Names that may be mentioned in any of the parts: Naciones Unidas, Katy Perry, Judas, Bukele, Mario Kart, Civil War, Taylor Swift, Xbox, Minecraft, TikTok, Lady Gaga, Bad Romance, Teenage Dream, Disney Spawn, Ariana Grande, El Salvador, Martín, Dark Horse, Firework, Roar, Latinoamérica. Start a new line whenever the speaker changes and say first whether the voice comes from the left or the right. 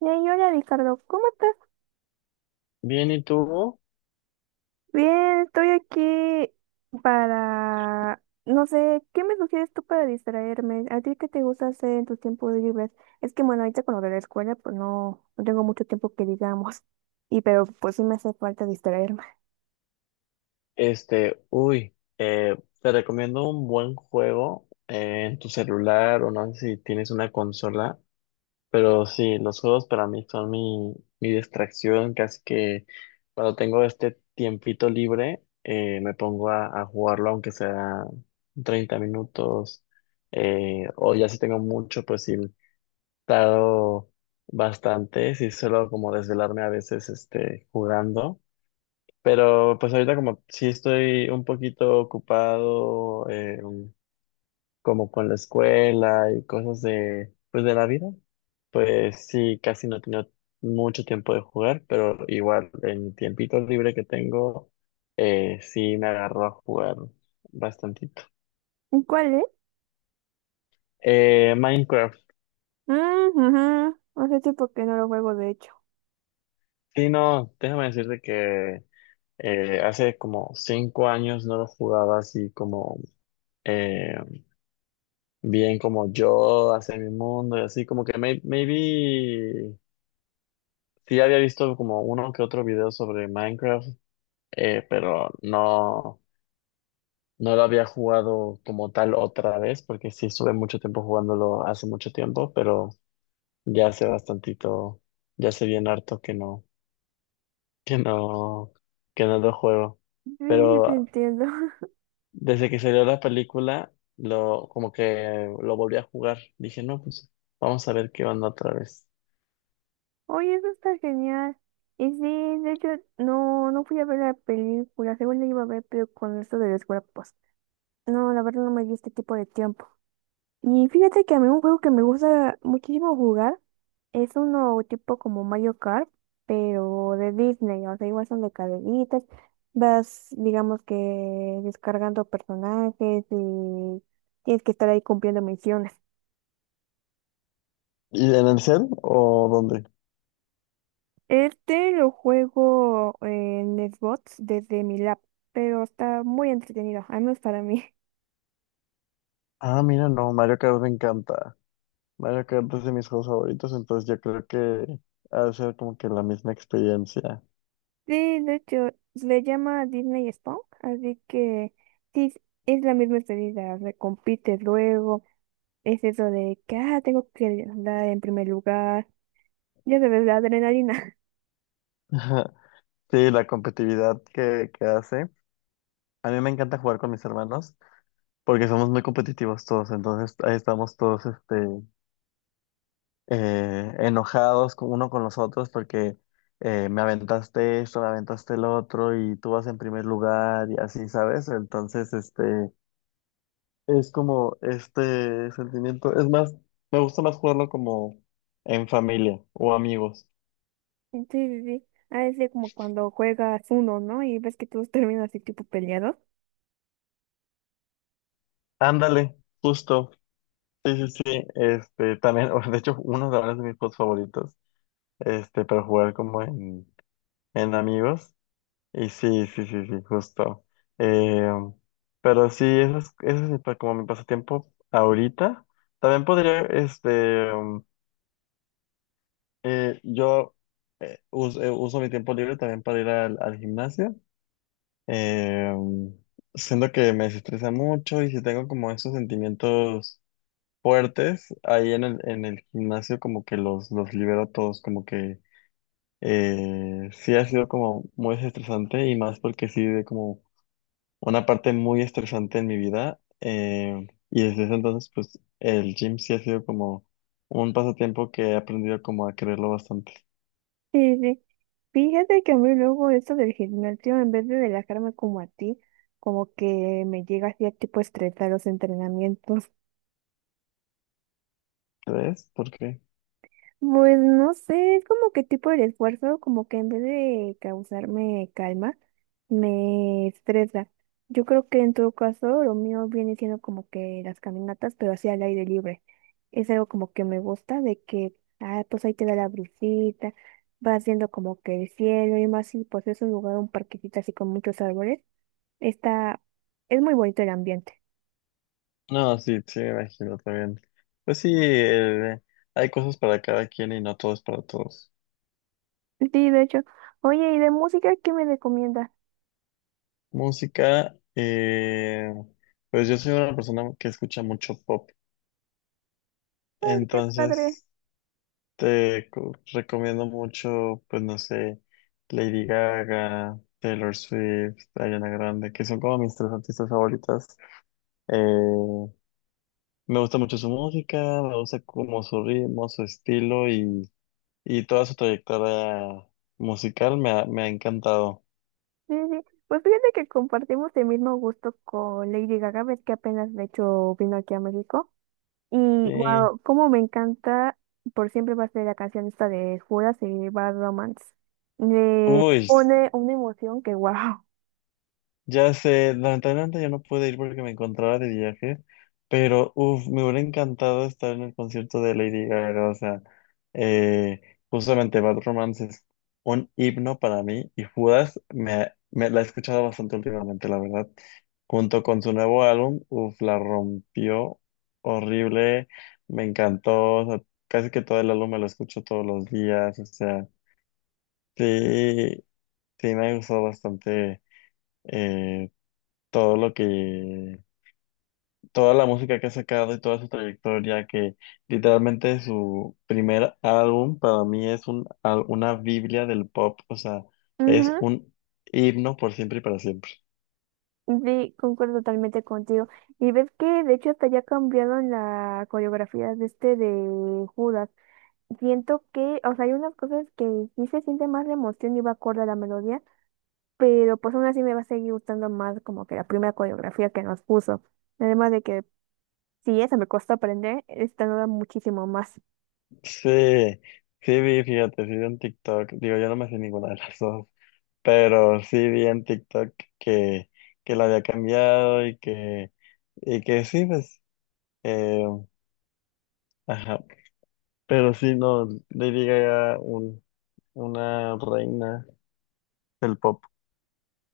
right: Y ahí, hola Ricardo, ¿cómo estás?
left: Bien, ¿y tú?
right: Bien, estoy aquí para, no sé, ¿qué me sugieres tú para distraerme? ¿A ti qué te gusta hacer en tus tiempos libres? Es que bueno, ahorita con lo de la escuela, pues no, no tengo mucho tiempo que digamos, y pero pues sí me hace falta distraerme.
left: Te recomiendo un buen juego en tu celular o no sé si tienes una consola, pero sí, los juegos para mí son mi distracción, casi que cuando tengo este tiempito libre me pongo a jugarlo aunque sea 30 minutos, o ya si tengo mucho, pues sí, tardo bastante, sí suelo como desvelarme a veces este, jugando. Pero pues ahorita como sí estoy un poquito ocupado, como con la escuela y cosas de pues de la vida, pues sí, casi no he tenido mucho tiempo de jugar, pero igual en mi tiempito libre que tengo, sí me agarro a jugar bastantito.
right: ¿Y ¿Cuál es?
left: Minecraft,
right: Mm, ujú. Hace tiempo que no lo juego, de hecho.
left: sí, no, déjame decirte que hace como 5 años no lo jugaba así, como... eh, bien como yo hacia mi mundo y así, como que maybe sí había visto como uno que otro video sobre Minecraft, pero no, no lo había jugado como tal otra vez, porque sí estuve mucho tiempo jugándolo hace mucho tiempo, pero ya hace bastantito, ya hace bien harto que no, que no lo juego.
right: Sí, sí te
left: Pero
right: entiendo.
left: desde que salió la película, como que lo volví a jugar, dije, no, pues vamos a ver qué onda otra vez.
right: Oye, eso está genial. Y sí, de hecho, no, no fui a ver la película, según la iba a ver, pero con esto de la escuela, pues. No, la verdad no me dio este tipo de tiempo. Y fíjate que a mí un juego que me gusta muchísimo jugar es uno tipo como Mario Kart, pero de Disney. O sea, igual son de carreritas. Vas, digamos que descargando personajes y tienes que estar ahí cumpliendo misiones.
left: ¿Y en el cel o dónde?
right: Este lo juego en Xbox desde mi lap, pero está muy entretenido, al menos para mí.
left: Ah, mira, no, Mario Kart me encanta. Mario Kart es de mis juegos favoritos, entonces yo creo que ha de ser como que la misma experiencia.
right: Sí, de hecho, se le llama Disney Spawn, así que sí, es la misma estadía, recompites luego, es eso de que, ah, tengo que andar en primer lugar, ya sabes, la adrenalina.
left: Ajá. Sí, la competitividad que hace. A mí me encanta jugar con mis hermanos porque somos muy competitivos todos, entonces ahí estamos todos este, enojados uno con los otros porque me aventaste esto, me aventaste el otro y tú vas en primer lugar y así, ¿sabes? Entonces, este. Es como este sentimiento. Es más, me gusta más jugarlo como en familia o amigos.
right: Sí, sí, sí, a veces como cuando juegas uno, ¿no? Y ves que todos terminan así tipo peleados.
left: Ándale, justo. Sí, sí, sí. Este, también, de hecho, uno de ahora es de mis juegos favoritos. Este, para jugar como en amigos. Y sí, sí, sí, sí, justo. Eh, pero sí, eso es mi como mi pasatiempo ahorita. También podría, este, yo, uso mi tiempo libre también para ir al gimnasio. Eh, siento que me desestresa mucho y si tengo como esos sentimientos fuertes, ahí en el gimnasio como que los libero todos, como que sí ha sido como muy desestresante y más porque sí de como una parte muy estresante en mi vida. Y desde ese entonces pues el gym sí ha sido como un pasatiempo que he aprendido como a quererlo bastante.
right: Sí, sí. Fíjate que a mí luego esto del gimnasio, en vez de relajarme como a ti, como que me llega así a tipo estresar los entrenamientos.
left: ¿Ves? ¿Por qué?
right: Pues no sé, es como que tipo el esfuerzo, como que en vez de causarme calma, me estresa. Yo creo que en todo caso lo mío viene siendo como que las caminatas, pero así al aire libre. Es algo como que me gusta, de que, ah, pues ahí te da la brisita, vas viendo como que el cielo y más, y pues es un lugar, un parquecito así con muchos árboles. Está, es muy bonito el ambiente.
left: No, sí, sí, me imagino también. Pues sí, hay cosas para cada quien y no todo es para todos.
right: Sí, de hecho. Oye, ¿y de música qué me recomiendas?
left: Música, pues yo soy una persona que escucha mucho pop,
right: Ay, qué padre.
left: entonces te recomiendo mucho, pues no sé, Lady Gaga, Taylor Swift, Ariana Grande, que son como mis tres artistas favoritas. Eh, me gusta mucho su música, me gusta como su ritmo, su estilo y toda su trayectoria musical me ha encantado.
right: Sí, sí. Pues fíjate que compartimos el mismo gusto con Lady Gaga, ves que apenas de hecho vino aquí a México. Y
left: Sí.
right: wow, cómo me encanta, por siempre va a ser la canción esta de Judas y Bad Romance. Le
left: Uy,
right: pone una emoción que wow.
left: ya sé, lamentablemente yo no pude ir porque me encontraba de viaje, pero uff, me hubiera encantado estar en el concierto de Lady Gaga, o sea, eh, justamente Bad Romance es un himno para mí y Judas me la he escuchado bastante últimamente, la verdad. Junto con su nuevo álbum, uff, la rompió horrible, me encantó, o sea, casi que todo el álbum me lo escucho todos los días, o sea, sí, sí me ha gustado bastante, eh, todo lo que, toda la música que ha sacado y toda su trayectoria, que literalmente su primer álbum para mí es una biblia del pop, o sea, es
right: Ujú.
left: un himno por siempre y para siempre.
right: Sí, concuerdo totalmente contigo. Y ves que de hecho hasta ya cambiaron la coreografía de este de Judas. Siento que, o sea, hay unas cosas que sí se siente más la emoción y va acorde a la melodía, pero pues aún así me va a seguir gustando más como que la primera coreografía que nos puso. Además de que si esa me costó aprender, esta nueva muchísimo más.
left: Sí, sí vi, fíjate, sí vi en TikTok, digo, yo no me sé ninguna de las dos, pero sí vi en TikTok que la había cambiado y que sí, pues, eh, ajá, pero sí, no, Lady Gaga, una reina. El pop.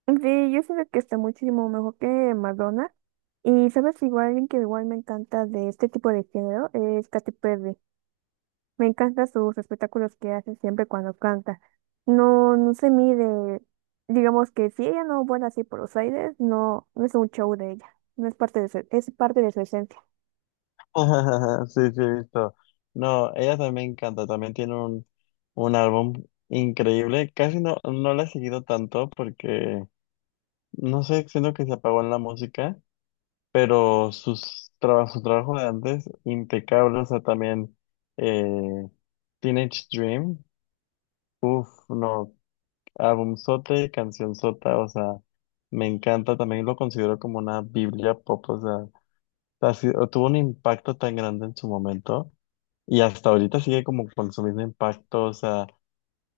right: Sí, yo siento que está muchísimo mejor que Madonna. Y sabes, igual alguien que igual me encanta de este tipo de género es Katy Perry. Me encantan sus espectáculos que hace siempre cuando canta. No, no se mide, digamos que si ella no vuela así por los aires, no, no es un show de ella, no es parte de su, es parte de su esencia.
left: Sí, sí, he visto. No, ella también canta, también tiene un álbum increíble. Casi no la he seguido tanto porque, no sé, siento que se apagó en la música, pero sus trabajos, su trabajo de antes, impecable. O sea, también, eh, Teenage Dream, uff, no, álbum sote, canción sota, o sea, me encanta. También lo considero como una Biblia pop, o sea, tuvo un impacto tan grande en su momento. Y hasta ahorita sigue como con su mismo impacto, o sea,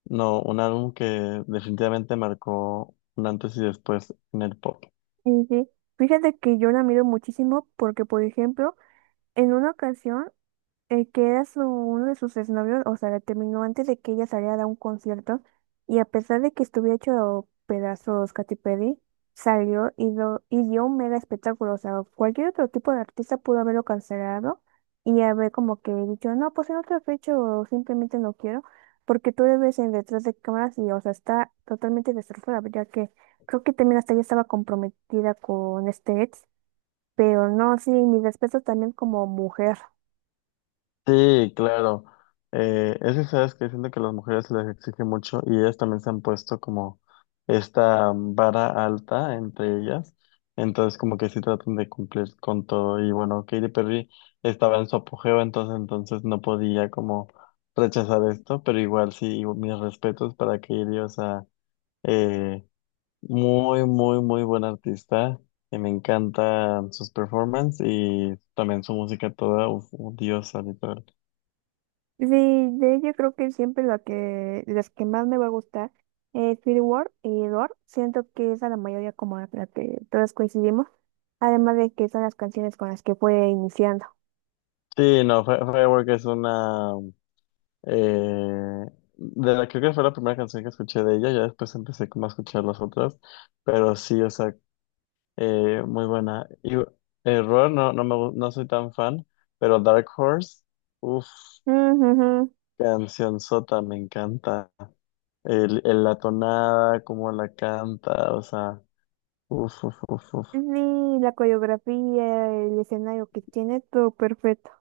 left: no, un álbum que definitivamente marcó un antes y después en el pop.
right: Y sí, fíjate que yo la miro muchísimo porque, por ejemplo, en una ocasión, el que era su, uno de sus exnovios, o sea, la terminó antes de que ella saliera a un concierto y a pesar de que estuviera hecho pedazos Katy Perry, salió y, lo, y dio un mega espectáculo, o sea, cualquier otro tipo de artista pudo haberlo cancelado y haber como que dicho, no, pues en otra fecha o simplemente no quiero, porque tú le ves en detrás de cámaras y, o sea, está totalmente destrozada, ya que creo que también hasta ella estaba comprometida con este ex, pero no, sí, mi respeto también como mujer.
left: Sí, claro. Es que sabes que siento que a las mujeres se les exige mucho y ellas también se han puesto como esta vara alta entre ellas, entonces como que sí tratan de cumplir con todo y bueno, Katy Perry estaba en su apogeo, entonces no podía como rechazar esto, pero igual sí, mis respetos para Katy, o sea, eh, muy, muy, muy buen artista. Y me encantan sus performances y también su música toda, uf, un diosa, literal.
right: Sí, de ella creo que siempre la que, las que más me va a gustar es Civil War y Roar. Siento que es a la mayoría como la que todas coincidimos, además de que son las canciones con las que fue iniciando.
left: Sí, no, Firework es una. eh, de la, creo que fue la primera canción que escuché de ella, ya después empecé como a escuchar las otras, pero sí, o sea, muy buena. Y Error, no, no, no soy tan fan, pero Dark Horse, uff,
right: Ujujú.
left: canción sota, me encanta. La tonada, cómo la canta, o sea. Uf, uf, uf, uf.
right: Sí, la coreografía, el escenario que tiene, todo perfecto.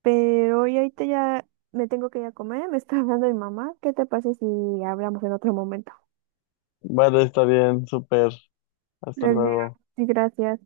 right: Pero y ahorita ya me tengo que ir a comer, me está hablando mi mamá. ¿Qué te parece si hablamos en otro momento?
left: Vale, está bien, súper. Hasta
right: Gracias.
left: luego.
right: Sí, gracias.